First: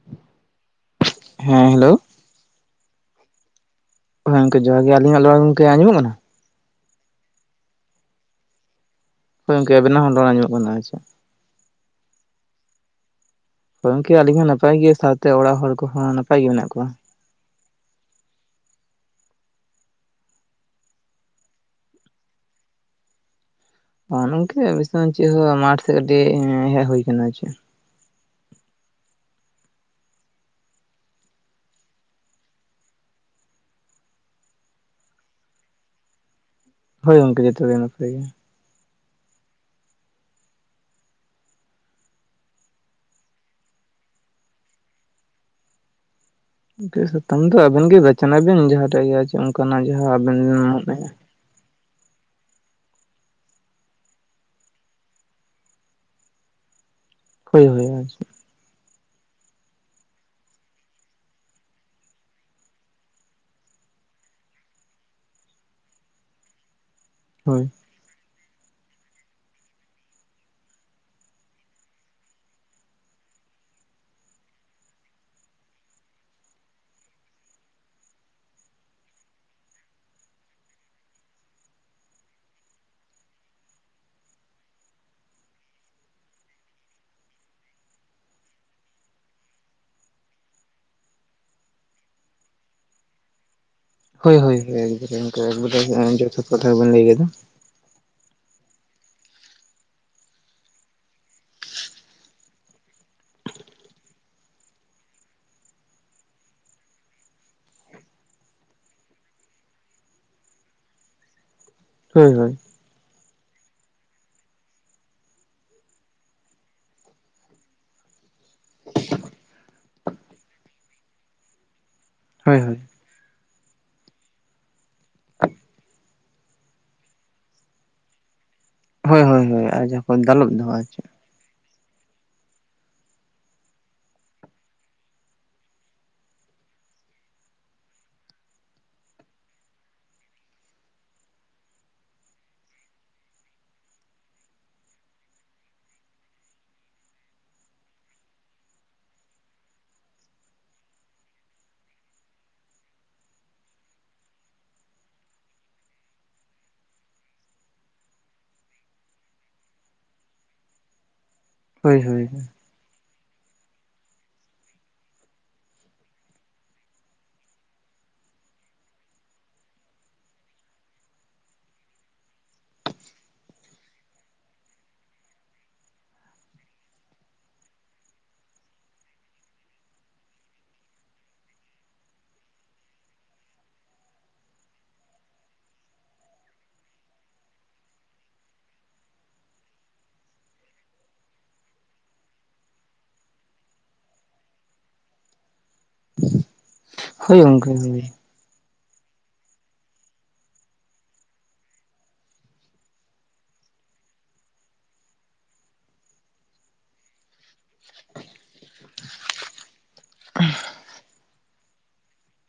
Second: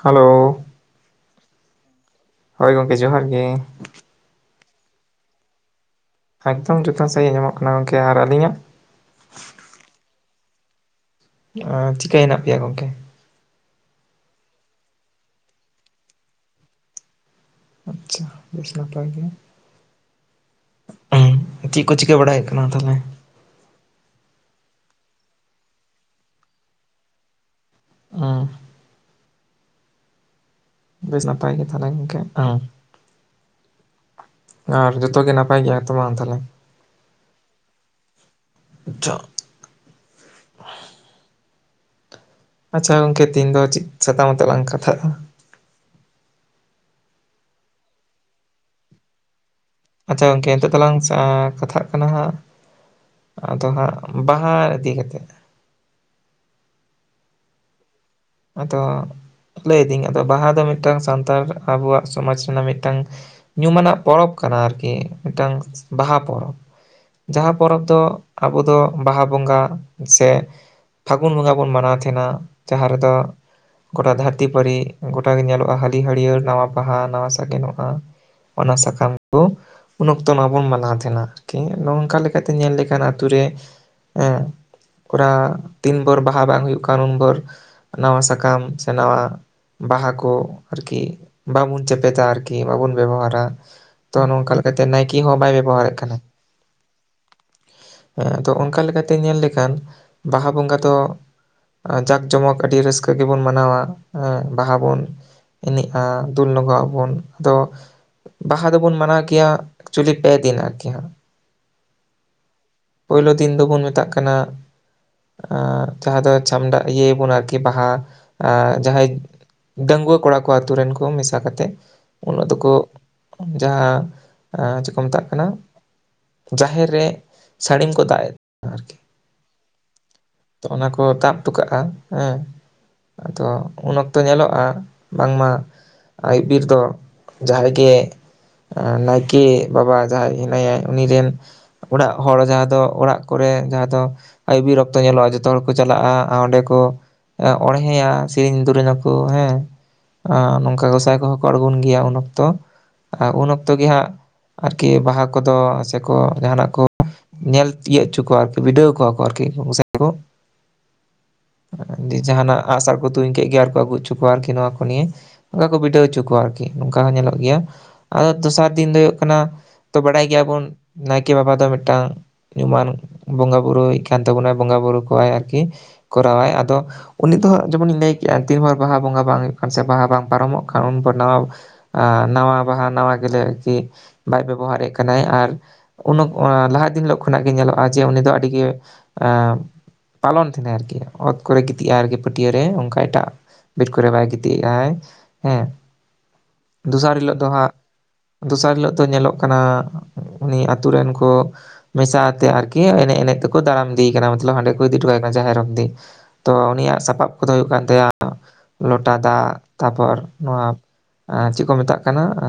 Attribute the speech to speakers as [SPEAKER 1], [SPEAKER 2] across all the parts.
[SPEAKER 1] Hello.
[SPEAKER 2] ᱦᱮᱸ hello.
[SPEAKER 1] ᱦᱳᱭ ᱜᱚᱝᱠᱮ ᱡᱚᱦᱟᱨ ᱜᱮ ᱾
[SPEAKER 2] ᱦᱮ ᱜᱚᱝᱠᱮ ᱡᱚᱦᱟᱨ ᱜᱮ ᱾ ᱟᱞᱤᱧᱟᱜ ᱞᱚᱲ ᱜᱚᱝᱠᱮ ᱟᱡᱸᱚᱢᱚᱜ ᱠᱟᱱᱟ?
[SPEAKER 1] ᱮᱠᱫᱚᱢ ᱡᱚᱛᱚᱱ ᱥᱟᱦᱤᱡ ᱟᱡᱚᱢᱚᱜ ᱠᱟᱱᱟ ᱜᱚᱢᱠᱮ ᱟᱨ ᱟᱹᱞᱤᱧᱟᱜ?
[SPEAKER 2] ᱦᱳᱭ ᱜᱚᱢᱠᱮ ᱟᱵᱮᱱᱟ ᱦᱚᱸ ᱨᱚᱲ ᱟᱧᱡᱚᱢ ᱚᱜ ᱠᱟᱱᱟ ᱟᱷᱟ ᱾
[SPEAKER 1] ᱪᱤᱠᱟᱹ ᱦᱮᱱᱟᱜ ᱯᱮᱭᱟ ᱜᱚᱢᱠᱮ?
[SPEAKER 2] ᱦᱚᱭ ᱜᱚᱝᱠᱮ ᱟᱞᱤᱧ ᱦᱚᱸ ᱱᱟᱯᱟᱭ ᱜᱮ ᱥᱟᱶᱛᱮ ᱚᱲᱟᱜ ᱦᱚᱲ ᱠᱚᱦᱚᱸ ᱱᱟᱯᱟᱭ ᱜᱮ ᱢᱮᱱᱟᱜ ᱠᱚᱣᱟ ᱾
[SPEAKER 1] ᱟᱪᱪᱷᱟ ᱵᱮᱥ ᱱᱟᱯᱟᱭ ᱜᱮ ᱾ ᱪᱮᱫ ᱠᱚ ᱪᱤᱠᱟᱹ ᱵᱟᱲᱟᱭ ᱦᱩᱭᱚᱜ ᱠᱟᱱᱟ ᱛᱟᱦᱚᱞᱮ?
[SPEAKER 2] ᱦᱚᱜᱚ ᱱᱤᱝᱠᱮ ᱵᱤᱥᱱᱩ ᱢᱟᱪᱤ ᱢᱟᱴ ᱥᱮᱫ ᱠᱟᱹᱴᱤᱡ ᱦᱮᱡ ᱦᱩᱭ ᱠᱟᱱᱟ ᱟᱨ ᱪᱮᱜ ᱾
[SPEAKER 1] ᱚᱸ ᱾ ᱵᱮᱥ ᱱᱟᱯᱟᱭ ᱜᱮ ᱛᱟᱦᱚᱞᱮ ᱜᱚᱢᱠᱮ ᱾ ᱟᱨ ᱡᱚᱛᱚ ᱜᱮ ᱱᱟᱯᱟᱭ ᱜᱮᱭᱟ ᱛᱚ ᱵᱟᱝ ᱛᱟᱦᱚᱞᱮ?
[SPEAKER 2] ᱦᱳᱭ ᱜᱚᱝᱠᱮ ᱡᱚᱛᱚ ᱜᱮ ᱱᱟᱯᱟᱭ ᱜᱮᱭᱟ ᱾
[SPEAKER 1] ᱪᱚᱜ‌ ᱾ ᱟᱪᱷᱟ ᱜᱚᱝᱠᱮ ᱛᱮᱦᱮᱧ ᱫᱚ ᱪᱮᱫ ᱥᱟᱛᱟᱢ ᱟᱛᱮ ᱞᱟᱝ ᱠᱟᱛᱷᱟᱜ-ᱟ?
[SPEAKER 2] ᱥᱟᱛᱟᱢ ᱫᱚ ᱟᱵᱤᱱ ᱜᱮ ᱵᱟᱪᱱᱟᱵᱤᱱ ᱡᱟᱦᱟᱸ ᱴᱟᱜ ᱜᱮ ᱾
[SPEAKER 1] ᱟᱪᱪᱷᱟ ᱜᱚᱝᱠᱮ ᱱᱤᱛᱚᱜ ᱫᱚᱞᱟᱝ ᱠᱟᱛᱷᱟᱜ ᱠᱟᱱᱟ ᱦᱟᱸᱜ ᱾ ᱟᱫᱚ ᱦᱟᱸᱜ ᱵᱟᱦᱟ ᱤᱫᱤ ᱠᱟᱛᱮᱫ ᱾
[SPEAKER 2] ᱦᱳᱭ ᱦᱳᱭ ᱾ ᱟᱪᱪᱷᱟ ᱾
[SPEAKER 1] ᱟᱫᱚ ᱞᱟᱹᱭ ᱤᱫᱤᱝ ᱟᱫᱚ ᱵᱟᱦᱟ ᱫᱚ ᱢᱤᱫᱴᱟᱝ ᱥᱟᱱᱛᱟᱲ ᱟᱵᱚᱣᱟᱜ ᱥᱚᱢᱟᱡᱽ ᱨᱮᱱᱟᱜ ᱢᱤᱫᱴᱟᱝ ᱧᱩᱢᱟᱱᱟᱜ ᱯᱚᱨᱚᱵᱽ ᱠᱟᱱᱟ ᱟᱨᱠᱤ ᱢᱤᱫᱴᱟᱝ ᱵᱟᱦᱟ ᱯᱚᱨᱚᱵᱽ ᱡᱟᱦᱟᱸ
[SPEAKER 2] ᱦᱳᱭ᱾
[SPEAKER 1] ᱯᱚᱨᱚᱵᱽ ᱫᱚ ᱟᱵᱚ ᱫᱚ ᱵᱟᱦᱟ ᱵᱚᱸᱜᱟ ᱥᱮ ᱯᱷᱟᱹᱜᱩᱱ ᱵᱚᱸᱜᱟ ᱵᱚᱱ ᱢᱟᱱᱟᱣ ᱛᱟᱦᱮᱱᱟ ᱡᱟᱦᱟᱸ ᱨᱮᱫᱚ
[SPEAKER 2] [unintelligible]
[SPEAKER 1] ᱜᱳᱴᱟ ᱫᱷᱟᱹᱨᱛᱤ ᱯᱟᱹᱨᱤ ᱜᱚᱴᱟ ᱜᱮ ᱧᱮᱞᱚᱜᱼᱟ ᱦᱟᱹᱞᱤ ᱦᱟᱹᱲᱭᱟᱹᱲ ᱱᱟᱣᱟ ᱵᱟᱦᱟ ᱱᱟᱣᱟ ᱥᱟᱜᱮᱱᱚᱜᱼᱟ ᱾ ᱚᱱᱟ ᱥᱟᱠᱟᱢ ᱠᱚ ᱾ ᱩᱱ ᱚᱠᱛᱚ ᱱᱚᱣᱟᱵᱚᱱ ᱢᱟᱱᱟᱣ ᱛᱟᱦᱮᱱᱟ ᱟᱨᱠᱤ ᱱᱚᱝᱠᱟ ᱞᱮᱠᱟᱛᱮ ᱧᱮᱞ ᱞᱮᱠᱷᱟᱱ ᱟᱹᱛᱩ ᱨᱮ ᱦᱮᱸ ᱚᱱᱟ ᱛᱤᱱ ᱵᱷᱳᱨ ᱵᱟᱦᱟ ᱵᱟᱝ ᱦᱩᱭᱩᱜ ᱠᱟᱱ ᱩᱱ ᱵᱷᱳᱨ ᱱᱟᱣᱟ ᱥᱟᱠᱟᱢ ᱥᱮ ᱱᱟᱣᱟ ᱵᱟᱦᱟ ᱠᱚ ᱟᱨᱠᱤ ᱵᱟᱵᱚᱱ ᱪᱮᱯᱮᱫᱟ ᱟᱨᱠᱤ ᱵᱟᱵᱚᱱ ᱵᱮᱵᱚᱦᱟᱨᱟ ᱾ ᱛᱚ
[SPEAKER 2] ᱦᱳᱭ
[SPEAKER 1] ᱱᱚᱝᱠᱟ
[SPEAKER 2] ᱦᱳᱭ
[SPEAKER 1] ᱞᱮᱠᱟᱛᱮ
[SPEAKER 2] ᱮᱠᱵᱟᱨᱮ
[SPEAKER 1] ᱱᱟᱭᱠᱮ
[SPEAKER 2] ᱜᱚᱝᱠᱮ
[SPEAKER 1] ᱦᱚᱸ ᱵᱟᱭ ᱵᱮᱵᱚᱦᱟᱨᱮᱫ
[SPEAKER 2] ᱮᱠᱵᱟᱨᱮ
[SPEAKER 1] ᱛᱟᱦᱮᱱᱟᱭ᱾
[SPEAKER 2] ᱡᱚᱛᱷᱟᱛ ᱠᱟᱛᱷᱟ ᱜᱮᱵᱮᱱ ᱞᱟᱹᱭ ᱠᱮᱫᱟ
[SPEAKER 1] ᱦᱮᱸ ᱟᱫᱚ ᱚᱱᱠᱟ ᱞᱮᱠᱟᱛᱮ ᱧᱮᱞ ᱞᱮᱠᱷᱟᱱ ᱵᱟᱦᱟ ᱵᱚᱸᱜᱟ ᱫᱚ ᱾ ᱡᱟᱸᱠ ᱡᱚᱢᱚᱠ ᱟᱹᱰᱤ ᱨᱟᱹᱥᱠᱟᱹ ᱜᱮᱵᱚᱱ ᱢᱟᱱᱟᱣᱟ ᱦᱮᱸ ᱵᱟᱦᱟ ᱵᱚᱱ ᱮᱱᱮᱡᱼᱟ ᱫᱩᱞ ᱞᱚᱜᱟᱣ ᱟᱵᱚᱱ ᱟᱫᱚ ᱵᱟᱦᱟ ᱫᱚᱵᱚᱱ ᱢᱟᱱᱟᱣ ᱠᱮᱭᱟ ᱮᱠᱪᱮᱞᱤ ᱯᱮ ᱫᱤᱱ ᱟᱨᱠᱤ ᱦᱟᱸᱜ ᱾
[SPEAKER 2] ᱦᱳᱭ ᱦᱳᱭ ᱾
[SPEAKER 1] ᱯᱳᱭᱞᱳ ᱫᱤᱱ ᱫᱚᱵᱚᱱ ᱢᱮᱛᱟᱜ ᱠᱟᱱᱟ ᱡᱟᱦᱟᱸ ᱫᱚ ᱪᱷᱟᱢᱰᱟ ᱤᱭᱟᱹᱭᱵᱚᱱ ᱟᱨᱠᱤ ᱾ ᱤ ᱵᱟᱦᱟ ᱮᱜ ᱡᱟᱦᱟᱸᱭ ᱰᱟᱺᱟᱹᱜᱩᱣᱟᱹ ᱠᱚᱲᱟ ᱠᱚ ᱟᱹᱛᱩ ᱨᱮᱱ ᱠᱚ ᱢᱮᱥᱟ ᱠᱟᱛᱮᱜ ᱩᱱᱟᱹᱜ
[SPEAKER 2] ᱦᱳᱭ
[SPEAKER 1] ᱫᱚᱠᱚ
[SPEAKER 2] ᱦᱳᱭ
[SPEAKER 1] ᱡᱟᱦᱟᱸ ᱪᱮᱫᱠᱚ ᱢᱮᱛᱟᱜ ᱠᱟᱱᱟ ᱾ ᱡᱟᱦᱮᱨ ᱨᱮ ᱥᱟᱹᱲᱤᱢ ᱠᱚ ᱫᱟᱜ
[SPEAKER 2] ᱦᱳᱭ ᱦᱳᱭ ᱦᱳᱭ ᱟᱨ ᱡᱟᱦᱟᱸ ᱠᱚ ᱫᱟᱞᱚᱵ
[SPEAKER 1] ᱮᱫᱟ᱾
[SPEAKER 2] ᱫᱚᱦᱚ ᱟᱨ
[SPEAKER 1] ᱚᱱᱟ ᱠᱚ
[SPEAKER 2] ᱪᱮᱫ
[SPEAKER 1] ᱛᱟᱵ ᱛᱩᱠᱟᱜᱼᱟ ᱦᱮᱸ ᱟᱫᱚ ᱩᱱ ᱚᱠᱛᱚ ᱧᱮᱞᱚᱜᱼᱟ ᱵᱟᱝᱢᱟ ᱟᱭ ᱵᱤᱨ ᱫᱚ ᱡᱟᱦᱟᱸᱭ ᱜᱮ ᱱᱟᱭᱠᱮ ᱵᱟᱵᱟ ᱡᱟᱦᱟᱸᱭ ᱦᱮᱱᱟᱭᱟᱭ ᱩᱱᱤ ᱨᱮᱱ ᱚᱲᱟᱜ ᱦᱚᱲ ᱡᱟᱦᱟᱸᱭ ᱫᱚ ᱚᱲᱟᱜ ᱠᱚᱨᱮ ᱡᱟᱦᱟᱸᱭ ᱫᱚ ᱟᱭᱵᱤᱨ ᱚᱠᱛᱚ ᱧᱮᱞᱚᱜᱼᱟ ᱡᱷᱚᱛᱚ ᱦᱚᱲ ᱠᱚ ᱪᱟᱞᱟᱜᱼᱟ ᱚᱸᱰᱮ ᱠᱚ ᱚᱸᱬᱦᱮᱭᱟ ᱥᱮᱨᱮᱧ ᱫᱩᱨᱟᱹᱝ ᱟᱠᱚ ᱦᱮᱸ ᱱᱚᱝᱠᱟ ᱜᱚᱸᱥᱟᱭ ᱠᱚᱦᱚᱸ ᱠᱚ ᱟᱬᱜᱚᱱ ᱜᱮᱭᱟ ᱩᱱ ᱚᱠᱛᱚ ᱟᱨ ᱩᱱ ᱚᱠᱛᱚ ᱜᱮ ᱦᱟᱸᱜ ᱟᱨᱠᱤ ᱵᱟᱦᱟ ᱠᱚᱫᱚ ᱥᱮᱠᱚ ᱡᱟᱦᱟᱱᱟᱜ ᱠᱚ᱾ ᱧᱮᱞ ᱛᱤᱭᱟᱹᱜ ᱦᱚᱪᱚ ᱠᱚᱣᱟ ᱟᱨᱠᱤ ᱵᱤᱰᱟᱹᱣ ᱠᱚᱣᱟ ᱠᱚ ᱟᱨᱠᱤ [inaudible] ᱠᱚ᱾
[SPEAKER 2] ᱦᱳᱭ
[SPEAKER 1] ᱡᱮ
[SPEAKER 2] ᱦᱳᱭ
[SPEAKER 1] ᱡᱟᱦᱟᱸᱱᱟᱜ ᱟᱸᱜᱥᱟᱨ ᱠᱚ ᱛᱩᱧ ᱠᱮᱫ ᱜᱮ ᱟᱨ ᱠᱚ ᱟᱹᱜᱩ ᱦᱚᱪᱚ ᱠᱚᱣᱟ ᱟᱨᱠᱤ ᱱᱚᱣᱟ ᱠᱚ ᱱᱤᱭᱮ ᱚᱱᱟ ᱠᱚ ᱵᱤᱰᱟᱹᱣ ᱦᱚᱪᱚ ᱠᱚᱣᱟ ᱟᱨᱠᱤ ᱱᱚᱝᱠᱟ ᱦᱚᱸ ᱧᱮᱞᱚᱜ ᱜᱮᱭᱟ ᱟᱨ ᱫᱚᱥᱟᱨ ᱫᱤᱱ ᱫᱚ ᱦᱳᱭᱳᱜ ᱠᱟᱱᱟ᱾ ᱛᱚ ᱵᱟᱰᱟᱭ ᱜᱮᱭᱟᱵᱚᱱ ᱱᱟᱭᱠᱮ ᱵᱟᱵᱟ ᱫᱚ ᱢᱤᱫᱴᱟᱝ ᱧᱩᱢᱟᱱ ᱵᱚᱸᱜᱟᱼᱵᱩᱨᱩᱭ ᱠᱟᱱ ᱛᱟᱵᱚᱱᱟᱭ ᱵᱚᱸᱜᱟ ᱵᱩᱨᱩ ᱠᱚᱣᱟᱭ ᱟᱨᱠᱤ ᱠᱚᱨᱟᱣᱟᱭ ᱟᱫᱚ ᱩᱱᱤ ᱫᱚ ᱦᱟᱸᱜ ᱡᱮᱢᱚᱱᱤᱧ ᱞᱟᱹᱭ ᱠᱮᱜᱼᱟ ᱛᱤᱱ ᱵᱷᱚᱨ ᱵᱟᱦᱟ ᱵᱚᱸᱜᱟ ᱵᱟᱝ ᱦᱩᱭᱩᱜ ᱠᱟᱱ ᱥᱮ ᱵᱟᱦᱟ ᱵᱟᱝ ᱯᱟᱨᱚᱢᱚᱜ ᱠᱟᱱ ᱩᱱᱚᱨ ᱱᱟᱣᱟ ᱟ ᱱᱟᱣᱟ ᱵᱟᱦᱟ ᱱᱟᱣᱟ ᱜᱮᱞᱮ ᱟᱨᱠᱤ ᱵᱟᱭ ᱵᱮᱵᱚᱦᱟᱨᱮᱫ ᱠᱟᱱᱟᱭ, ᱟᱨ ᱩᱱᱟᱹᱜ ᱞᱟᱦᱟ ᱫᱤᱱ ᱦᱤᱞᱳᱜ ᱠᱷᱚᱱᱟᱜ ᱜᱮ ᱧᱮᱞᱚᱜᱼᱟ, ᱡᱮ ᱩᱱᱤ ᱫᱚ ᱟᱹᱰᱤ ᱜᱮ ᱟ᱾ ᱯᱟᱞᱚᱱ ᱛᱟᱷᱮᱱᱟᱭ ᱟᱨᱠᱤ ᱠᱚᱨᱮ ᱜᱤᱛᱤᱡᱼᱟ ᱟᱨᱠᱤ ᱯᱟᱹᱴᱭᱟᱹ ᱨᱮ ᱚᱱᱠᱟ ᱮᱴᱟᱜ ᱵᱤᱨ ᱠᱚᱨᱮ ᱵᱟᱭ ᱜᱤᱛᱤᱡ ᱟᱭ ᱦᱮᱸ ᱫᱚᱥᱟᱨ ᱦᱤᱞᱳᱜ
[SPEAKER 2] ᱦᱳᱭ
[SPEAKER 1] ᱫᱚ
[SPEAKER 2] ᱜᱚᱝᱠᱮ
[SPEAKER 1] ᱦᱟᱸᱜ
[SPEAKER 2] ᱦᱳᱭ᱾
[SPEAKER 1] ᱫᱚᱥᱟᱨ ᱦᱤᱞᱳᱜ ᱫᱚ ᱧᱮᱞᱚᱜ ᱠᱟᱱᱟ ᱩᱱᱤ ᱟᱛᱩ ᱨᱮᱱ ᱠᱚ ᱢᱮᱥᱟ ᱟᱛᱮ ᱟᱨᱠᱤ ᱮᱱᱮᱡ ᱮᱱᱮᱡ ᱛᱮᱠᱚ ᱫᱟᱨᱟᱢ ᱤᱫᱤᱭᱮ ᱠᱟᱱᱟ ᱢᱚᱛᱞᱚᱵ ᱦᱟᱸᱰᱮ ᱠᱚ ᱤᱫᱤᱴᱩᱠᱟᱭ ᱠᱟᱱᱟ ᱡᱟᱦᱮᱨ ᱚᱵᱽᱫᱤ ᱛᱚ ᱩᱱᱤᱭᱟᱜ ᱥᱟᱯᱟᱵ ᱠᱚᱫᱚ ᱦᱩᱭᱩᱜ ᱠᱟᱱ ᱛᱟᱭᱟ ᱞᱚᱴᱟ ᱫᱟᱜ ᱛᱟᱯᱚᱨ ᱱᱚᱣᱟ ᱪᱮᱫ ᱠᱚ ᱢᱮᱛᱟᱜ ᱠᱟᱱᱟ ᱟ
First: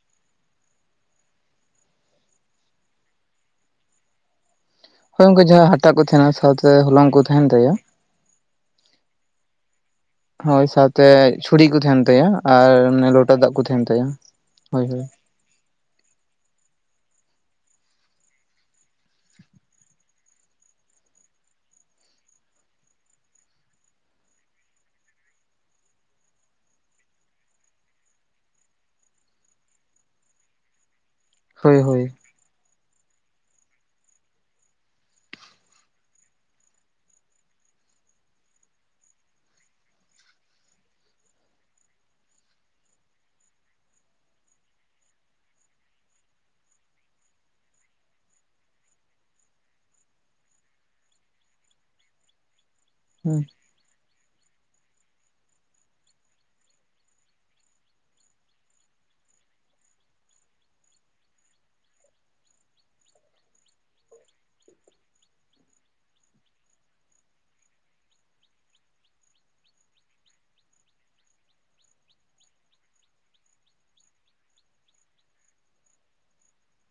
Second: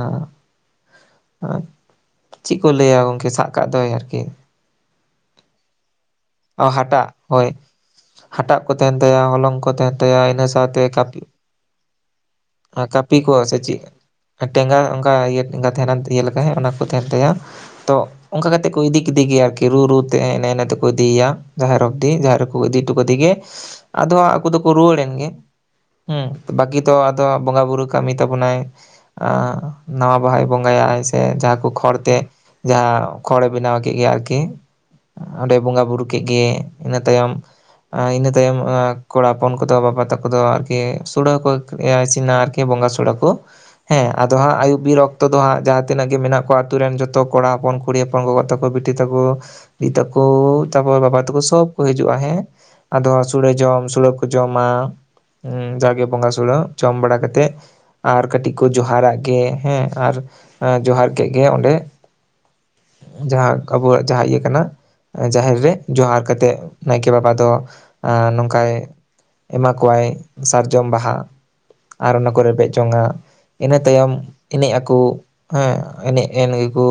[SPEAKER 1] ᱟᱨ ᱪᱮᱫ ᱠᱚ ᱞᱟᱹᱭᱟ ᱜᱚᱝᱠᱮ ᱥᱟᱜ ᱠᱟᱜ ᱫᱚᱭ ᱟᱨᱠᱤ
[SPEAKER 2] ᱦᱳᱭ ᱚᱱᱠᱟ ᱡᱟᱦᱟᱸ ᱦᱟᱴᱟᱜ ᱠᱚ ᱛᱟᱦᱮᱱᱟ ᱥᱟᱣᱛᱮ
[SPEAKER 1] ᱦᱟᱴᱟᱜ
[SPEAKER 2] ᱦᱚᱞᱚᱝ ᱠᱚ ᱛᱟᱦᱮᱱ
[SPEAKER 1] ᱦᱳᱭ
[SPEAKER 2] ᱛᱟᱭᱟ
[SPEAKER 1] ᱦᱟᱴᱟᱜ ᱠᱚ ᱛᱟᱦᱮᱱ ᱛᱟᱭᱟ ᱦᱚᱞᱚᱝ ᱠᱚ ᱛᱟᱦᱮᱱ ᱛᱟᱭᱟ ᱤᱱᱟᱹ
[SPEAKER 2] ᱦᱳᱭ
[SPEAKER 1] ᱥᱟᱶᱛᱮ
[SPEAKER 2] ᱥᱟᱣᱛᱮ
[SPEAKER 1] ᱠᱟᱹᱯᱤ
[SPEAKER 2] ᱪᱷᱩᱲᱤ ᱠᱚ ᱛᱟᱦᱮᱱ ᱛᱟᱭᱟ ᱟᱨ ᱢᱟᱱᱮ
[SPEAKER 1] ᱠᱟᱹᱯᱤ
[SPEAKER 2] ᱞᱚᱴᱟ ᱫᱟᱜ
[SPEAKER 1] ᱥᱮ
[SPEAKER 2] ᱠᱚ
[SPEAKER 1] ᱪᱮᱫ
[SPEAKER 2] ᱛᱟᱦᱮᱱ ᱛᱟᱭᱟ
[SPEAKER 1] ᱴᱮᱸᱜᱟ
[SPEAKER 2] ᱦᱳᱭ ᱦᱳᱭ
[SPEAKER 1] ᱚᱱᱠᱟ ᱤᱭᱟᱹ ᱴᱮᱸᱜᱟ ᱛᱟᱦᱮᱱᱟ ᱤᱭᱟᱹ ᱞᱮᱠᱟ ᱦᱮᱸ ᱚᱱᱟ ᱠᱚ ᱛᱟᱦᱮᱱ ᱛᱟᱭᱟ ᱛᱚ ᱚᱱᱠᱟ ᱠᱟᱛᱮᱜ ᱠᱚ ᱤᱫᱤ ᱠᱤᱫᱮ ᱜᱮᱭᱟ ᱟᱨᱠᱤ ᱨᱩ ᱨᱩ ᱛᱮ ᱮᱸ ᱮᱱᱮᱡ ᱮᱱᱮᱡ ᱛᱮᱠᱚ ᱤᱫᱤᱭᱮᱭᱟ ᱡᱟᱦᱮᱨ ᱚᱵᱽᱫᱤ ᱡᱟᱦᱮᱨ ᱨᱮ ᱠᱚ ᱤᱫᱤ ᱦᱚᱴᱚ ᱠᱟᱫᱮ ᱜᱮ ᱟᱫᱚ ᱦᱟᱸᱜ ᱟᱠᱩ ᱫᱚᱠᱚ ᱨᱩᱣᱟᱹᱲ ᱮᱱ ᱜᱮ ᱦᱩᱸ ᱵᱟᱠᱤ ᱛᱚ ᱟᱫᱚ ᱵᱚᱸᱜᱟ ᱵᱩᱨᱩ ᱠᱟᱹᱢᱤ ᱛᱟᱵᱚᱱᱟᱭ ᱟ ᱱᱟᱣᱟ ᱵᱟᱦᱟᱭ ᱵᱚᱸᱜᱟᱭᱟᱭ, ᱥᱮ ᱡᱟᱦᱟᱸ ᱠᱚ
[SPEAKER 2] ᱦᱳᱭ
[SPEAKER 1] ᱠᱷᱚᱲ ᱛᱮ ᱡᱟᱦᱟᱸ ᱠᱷᱚᱲ ᱮ ᱵᱮᱱᱟᱣ ᱠᱮᱜ ᱜᱮᱭᱟ ᱟᱨᱠᱤ ᱚᱸᱰᱮᱭ ᱵᱚᱸᱜᱟ ᱵᱩᱨᱩ ᱠᱮᱜ ᱜᱮ ᱤᱱᱟᱹ ᱛᱟᱭᱚᱢ ᱟᱸ ᱤᱱᱟᱹ ᱛᱟᱭᱚᱢ ᱟᱸ ᱠᱚᱲᱟ ᱦᱚᱯᱚᱱ ᱠᱚᱫᱚ ᱵᱟᱵᱟ ᱛᱟᱠᱚ ᱫᱚ ᱟᱨᱠᱤ ᱥᱩᱲᱟᱹ ᱠᱚ ᱮ ᱤᱥᱤᱱᱟ ᱟᱨᱠᱤ ᱵᱚᱸᱜᱟ ᱥᱩᱲᱟᱹ ᱠᱩ ᱦᱮᱸ ᱟᱫᱚ ᱦᱟᱸᱜ ᱟᱭᱩᱵ ᱵᱤᱨ ᱚᱠᱛᱚ ᱫᱚ ᱦᱟᱸᱜ ᱡᱟᱦᱟᱸ ᱛᱤᱱᱟᱹ ᱜᱤ ᱢᱮᱱᱟᱜ ᱠᱚᱣᱟ ᱟᱛᱩ ᱨᱮᱱ ᱡᱚᱛᱚ ᱠᱚᱲᱟ ᱦᱚᱯᱚᱱ ᱠᱩᱲᱤ ᱦᱚᱯᱚᱱ ᱜᱚᱜᱚ ᱛᱟᱠᱚ, ᱵᱤᱴᱤ ᱛᱟᱠᱚ, ᱫᱤ ᱛᱟᱠᱚ, ᱛᱟᱯᱚᱨ ᱵᱟᱵᱟ ᱛᱟᱠᱚ ᱥᱚᱵ ᱠᱚ ᱦᱤᱡᱩᱜᱼᱟ ᱦᱮᱸ᱾ ᱟᱫᱚ
[SPEAKER 2] ᱦᱳᱭ
[SPEAKER 1] ᱥᱚᱲᱟᱹ ᱡᱚᱢ ᱥᱩᱲᱟᱹ ᱠᱚ ᱡᱚᱢᱟ ᱩ ᱡᱟᱜᱮ ᱵᱚᱸᱜᱟ ᱥᱩᱲᱟᱹ ᱡᱚᱢ ᱵᱟᱲᱟ ᱠᱟᱛᱮᱜ ᱟᱨ ᱠᱟᱹᱴᱤᱡ ᱠᱚ ᱡᱚᱦᱟᱨᱟᱜ ᱜᱮ ᱦᱮᱸ ᱟᱨ ᱡᱚᱦᱟᱨ ᱠᱮᱜ ᱜᱮ ᱚᱸᱰᱮ᱾ ᱡᱟᱦᱟᱸ ᱠᱟᱵᱚᱣᱟᱜ ᱡᱟᱦᱟᱸ ᱤᱭᱟᱹ ᱠᱟᱱᱟ᱾ ᱡᱟᱦᱮᱨ ᱨᱮ, ᱡᱚᱦᱟᱨ ᱠᱟᱛᱮᱜ ᱱᱟᱭᱠᱮ ᱵᱟᱵᱟ ᱫᱚ ᱟᱸ ᱱᱚᱝᱠᱟᱭ ᱮᱢᱟ ᱠᱚᱣᱟᱭ ᱥᱟᱨᱡᱚᱢ ᱵᱟᱦᱟ ᱟᱨ ᱚᱱᱟ ᱠᱚ ᱨᱮᱵᱮᱫ ᱡᱚᱝᱼᱟ᱾ ᱤᱱᱟᱹ ᱛᱟᱭᱚᱢ ᱮᱱᱮᱡ ᱟᱠᱩ ᱦᱮᱸ ᱮᱱᱮᱡ ᱮᱱ ᱜᱮᱠᱩ᱾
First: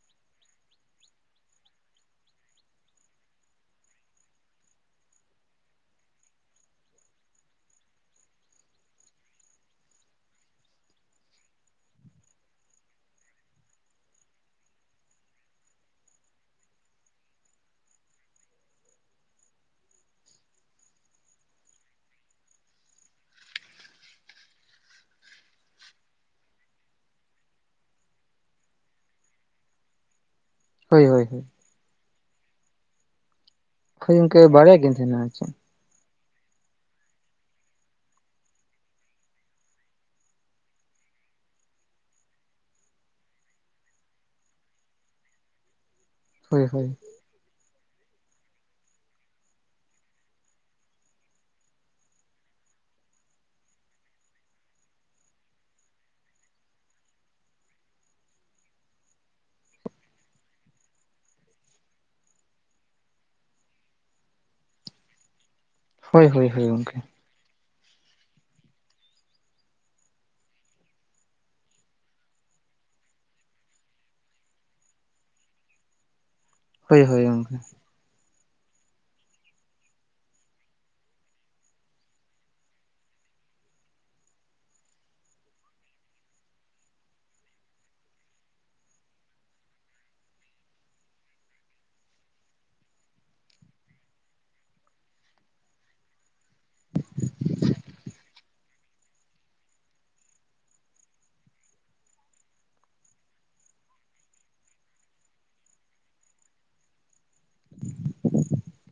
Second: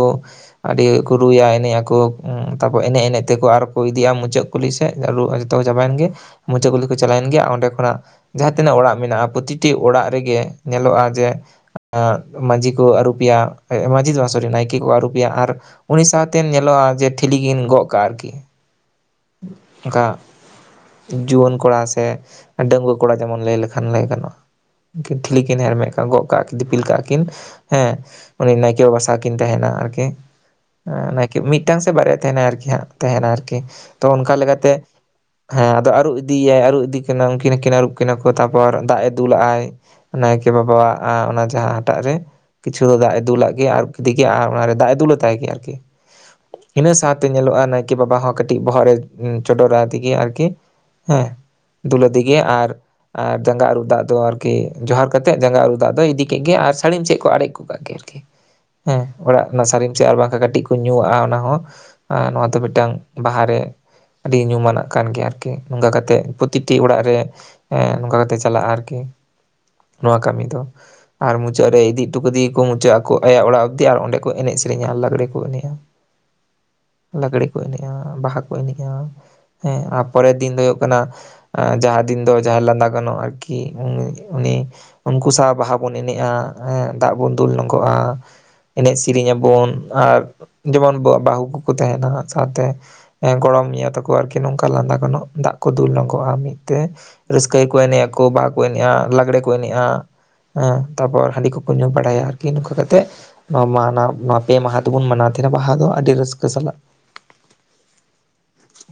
[SPEAKER 1] ᱟᱹᱰᱤ ᱜᱮᱠᱩ ᱨᱩᱭᱟ ᱮᱱᱮᱡ ᱟᱠᱚ ᱩ ᱛᱟᱯᱚᱨ ᱮᱱᱮᱡ ᱮᱱᱮᱡ ᱛᱮᱠᱚ ᱟᱨ ᱦᱚᱸᱠᱚ ᱤᱫᱤᱭᱟ ᱢᱩᱪᱟᱹᱜ ᱠᱩᱞᱤ ᱥᱮᱜ [inaudible] ᱩᱨ ᱟᱨ ᱡᱚᱛᱚ ᱪᱟᱵᱟᱭᱮᱱ ᱜᱮ ᱢᱩᱪᱟᱹᱜ ᱠᱩᱞᱤ ᱠᱚ ᱪᱟᱞᱟᱣᱮᱱ ᱜᱮ ᱟᱨ ᱚᱸᱰᱮ ᱠᱷᱚᱱᱟᱜ ᱡᱟᱦᱟᱸ ᱛᱤᱱᱟᱹᱜ ᱚᱲᱟᱜ ᱢᱮᱱᱟᱜᱼᱟ ᱯᱨᱚᱛᱤᱴᱤ ᱚᱲᱟᱜ ᱨᱮᱜᱮ ᱧᱮᱞᱚᱜᱼᱟ ᱡᱮ, ᱟᱸᱜ ᱢᱟᱺᱡᱷᱤ ᱠᱚ ᱟᱹᱨᱩᱯᱮᱭᱟ ᱮᱸᱜ ᱢᱟᱺᱡᱷᱤ ᱫᱚ ᱵᱟ ᱥᱚᱨᱤ ᱱᱟᱭᱠᱮ ᱠᱚ ᱟᱹᱨᱩᱯᱮᱭᱟ ᱟᱨ ᱩᱱᱤ ᱥᱟᱶᱛᱮᱱ ᱧᱮᱞᱚᱜᱼᱟ ᱡᱮ ᱴᱷᱤᱞᱤ ᱜᱤᱱ ᱜᱚᱜ ᱠᱟᱜᱼᱟ ᱟᱨᱠᱤ ᱾ ᱚᱱᱠᱟ ᱡᱩᱣᱟᱹᱱ ᱠᱚᱲᱟ ᱥᱮ ᱰᱟᱺᱜᱣᱟᱹ ᱠᱚᱲᱟ ᱡᱮᱢᱚᱱ ᱞᱟᱹᱭ ᱞᱮᱠᱷᱟᱱ ᱞᱟᱹᱭ ᱜᱟᱱᱚᱜᱼᱟ ᱾ ᱠᱤᱱ ᱴᱷᱤᱞᱤ ᱠᱤᱱ ᱦᱮᱨᱢᱮᱫ ᱜᱟᱜ ᱠᱟᱜᱟ ᱠᱤ ᱫᱤᱯᱤᱞ ᱠᱟᱜ ᱠᱤᱱ ᱦᱮᱸ᱾ ᱩᱱᱤ ᱱᱟᱭᱠᱮ ᱵᱟᱵᱟ ᱥᱟᱣ ᱠᱤᱱ ᱛᱟᱦᱮᱱᱟ ᱟᱨᱠᱤ ᱾
[SPEAKER 2] ᱦᱳᱭ
[SPEAKER 1] ᱮᱸ
[SPEAKER 2] ᱦᱳᱭ
[SPEAKER 1] ᱱᱟᱭᱠᱮ
[SPEAKER 2] ᱦᱳᱭ
[SPEAKER 1] ᱢᱤᱫᱴᱟᱝ ᱥᱮ ᱵᱟᱨᱭᱟ ᱛᱟᱦᱮᱱᱟᱭ ᱟᱨᱠᱤ ᱦᱟᱸᱜ ᱛᱟᱦᱮᱱᱟ ᱟᱨᱠᱤ ᱾ ᱛᱚ ᱚᱱᱠᱟ
[SPEAKER 2] ᱜᱚᱝᱠᱮ
[SPEAKER 1] ᱞᱮᱠᱟᱛᱮ
[SPEAKER 2] ᱵᱟᱲᱟᱭ ᱠᱤᱱ ᱛᱟᱦᱮᱱᱟ ᱟᱨ ᱪᱮᱫ
[SPEAKER 1] ᱦᱮᱸ ᱟᱫᱚ ᱟᱨᱩᱜ ᱫᱤᱭᱮ ᱟᱹᱨᱩ ᱤᱫᱤ ᱠᱤᱱᱟ ᱩᱱᱠᱤᱱ ᱦᱚᱸ ᱠᱤᱱ ᱟᱹᱨᱩᱵ ᱠᱤᱱᱟ ᱠᱚ ᱛᱟᱨᱯᱚᱨ ᱫᱟᱜ ᱮ ᱫᱩᱞᱟᱜᱼᱟᱭ ᱾ ᱱᱟᱭᱠᱮ ᱵᱟᱵᱟᱣᱟᱜ ᱟᱸ ᱚᱱᱟ ᱡᱟᱦᱟᱸ ᱦᱟᱴᱟᱜ ᱨᱮ᱾ ᱠᱤᱪᱷᱩ ᱫᱚ ᱫᱟᱜ ᱮ ᱫᱩᱞᱟᱜ ᱜᱮᱭᱟ ᱟᱨ ᱟᱨᱩᱵ ᱠᱤᱫᱤ ᱜᱤ ᱟᱨ ᱚᱱᱟᱨᱮ ᱫᱟᱜ ᱮ ᱫᱩᱞ ᱟᱛᱟᱭ ᱜᱮᱭᱟ ᱟᱨᱠᱤ ᱾
[SPEAKER 2] ᱦᱳᱭ ᱦᱳᱭ
[SPEAKER 1] ᱤᱱᱟᱹ ᱥᱟᱶᱛᱮ ᱧᱮᱞᱚᱜᱼᱟ ᱱᱟᱭᱠᱮ ᱵᱟᱵᱟ ᱦᱚᱸ ᱠᱟᱹᱴᱤᱡ ᱵᱚᱦᱚᱜ ᱨᱮ ᱪᱚᱰᱚᱨᱟ ᱛᱤᱜᱤ ᱟᱨᱠᱤ ᱾ ᱦᱮᱸ ᱫᱩᱞᱟᱹ ᱟᱫᱤᱜᱮ ᱟᱨ ᱟᱨ ᱡᱟᱸᱜᱟ ᱟᱹᱨᱩ ᱫᱟᱜ ᱫᱚ ᱟᱨᱠᱤ ᱡᱚᱸᱦᱟᱨ ᱠᱟᱛᱮᱫ ᱡᱟᱸᱜᱟ ᱟᱹᱨᱩᱵ ᱫᱟᱜ ᱫᱚᱭ ᱤᱫᱤ ᱠᱮᱜ ᱜᱮ ᱟᱨ ᱥᱟᱹᱲᱤᱢ ᱥᱮᱫ ᱠᱚ ᱟᱲᱮᱡ ᱠᱚ ᱠᱟᱜ ᱠᱮ ᱟᱨᱠᱤ ᱾ ᱦᱮᱸ ᱚᱲᱟᱜ ᱨᱮᱱᱟᱜ ᱥᱟᱨᱤᱢ ᱥᱮ ᱟᱨ ᱵᱟᱝᱠᱷᱟ ᱠᱟᱹᱴᱤᱡ ᱠᱚ ᱧᱩᱣᱟᱜᱼᱟ ᱚᱱᱟ ᱦᱚᱸ ᱟᱸ ᱱᱚᱣᱟ ᱛᱚ ᱢᱤᱫᱴᱟᱝ ᱵᱟᱦᱟᱨᱮ ᱟᱹᱰᱤ ᱧᱩᱢᱟᱱᱟᱜ ᱠᱟᱱ ᱜᱮᱭᱟ ᱟᱨᱠᱤ ᱱᱚᱝᱠᱟ ᱠᱟᱛᱮᱜ
[SPEAKER 2] ᱦᱳᱭ ᱦᱳᱭ ᱦᱳᱭ
[SPEAKER 1] ᱯᱨᱚᱛᱤᱴᱤ
[SPEAKER 2] ᱜᱚᱝᱠᱮ
[SPEAKER 1] ᱚᱲᱟᱜ ᱨᱮ ᱮᱸ ᱱᱚᱝᱠᱟ ᱠᱟᱛᱮ ᱪᱟᱞᱟᱜᱼᱟ ᱟᱨᱠᱤ ᱱᱚᱣᱟ ᱠᱟᱹᱢᱤ ᱫᱚ᱾ ᱟᱨ ᱢᱩᱪᱟᱹᱫ ᱨᱮ ᱤᱫᱤ ᱩᱴᱩ ᱠᱟᱫᱮᱭᱟ ᱠᱚ ᱢᱩᱪᱟᱹᱫ ᱟᱠᱚ ᱟᱭᱟᱜ ᱚᱲᱟᱜ ᱚᱵᱫᱤ ᱟᱨ ᱚᱸᱰᱮ ᱠᱚ ᱮᱱᱮᱡ ᱥᱮᱨᱮᱧᱟ ᱞᱟᱜᱽᱲᱮ ᱠᱚ ᱮᱱᱮᱡᱼᱟ ᱾
[SPEAKER 2] ᱦᱳᱭ ᱦᱳᱭ ᱜᱚᱝᱠᱮ᱾
[SPEAKER 1] ᱵᱟᱦᱟ ᱠᱚ ᱮᱱᱮᱡᱼᱟ, ᱦᱮᱸ ᱟ ᱯᱚᱨᱮᱨ ᱫᱤᱱ ᱫᱚ ᱦᱩᱭᱩᱜ ᱠᱟᱱᱟ ᱟᱸ ᱡᱟᱦᱟᱸ ᱫᱤᱱ ᱫᱚ ᱡᱟᱦᱟᱸ ᱞᱟᱸᱫᱟ ᱜᱟᱱᱚᱜ-ᱟ ᱟᱨᱠᱤ ᱩᱱᱤ ᱩᱱᱤ ᱩᱱᱠᱩ ᱥᱟᱶ ᱵᱟᱦᱟ ᱵᱚᱱ ᱮᱱᱮᱡᱼᱟ ᱦᱮᱸ ᱫᱟᱜ ᱵᱚᱱ ᱫᱩᱞ ᱱᱚᱜᱚᱜᱼᱟ᱾ ᱮᱱᱮᱡ ᱥᱤᱨᱤᱧ ᱟᱵᱚᱱ ᱟᱨ ᱡᱮᱢᱚᱱ ᱵᱚ ᱵᱟᱹᱦᱩ ᱠᱚᱠᱚ ᱛᱟᱦᱮᱱᱟ ᱦᱟᱸᱜ ᱟ ᱛᱮ ᱜᱚᱲᱚᱢᱤᱭᱟᱹ ᱛᱟᱠᱚ ᱟᱨᱠᱤ ᱱᱚᱝᱠᱟ ᱞᱟᱸᱫᱟ ᱜᱟᱱᱚᱜ ᱫᱟᱜ ᱠᱚ ᱫᱩᱞ ᱱᱚᱜᱚᱜᱼᱟ ᱢᱤᱫ ᱛᱮ᱾ ᱨᱟᱹᱥᱠᱟᱭᱟ ᱠᱩ ᱮᱱᱮᱡ ᱟᱠᱚ ᱵᱟᱦᱟ ᱠᱚ ᱮᱱᱮᱜᱼᱟ ᱞᱟᱜᱽᱲᱮ ᱠᱚ ᱮᱱᱮᱜᱼᱟ᱾ ᱦᱮᱸ ᱛᱟᱨᱯᱚᱨ ᱦᱟᱺᱰᱤ ᱠᱚᱠᱚ ᱧᱩ ᱵᱟᱲᱟᱭᱟ ᱟᱨᱠᱤ ᱱᱚᱝᱠᱟ ᱠᱟᱛᱮᱜ ᱱᱚᱣᱟ ᱢᱟᱦᱟᱱᱟᱣ ᱱᱚᱣᱟ ᱯᱮ ᱢᱟᱦᱟ ᱛᱚᱵᱩᱱ ᱢᱟᱱᱟᱣ ᱛᱮᱦᱮᱱᱟ ᱵᱟᱦᱟ ᱫᱚ ᱟᱹᱰᱤ ᱨᱟᱹᱥᱠᱟᱹ ᱥᱟᱞᱟᱜ᱾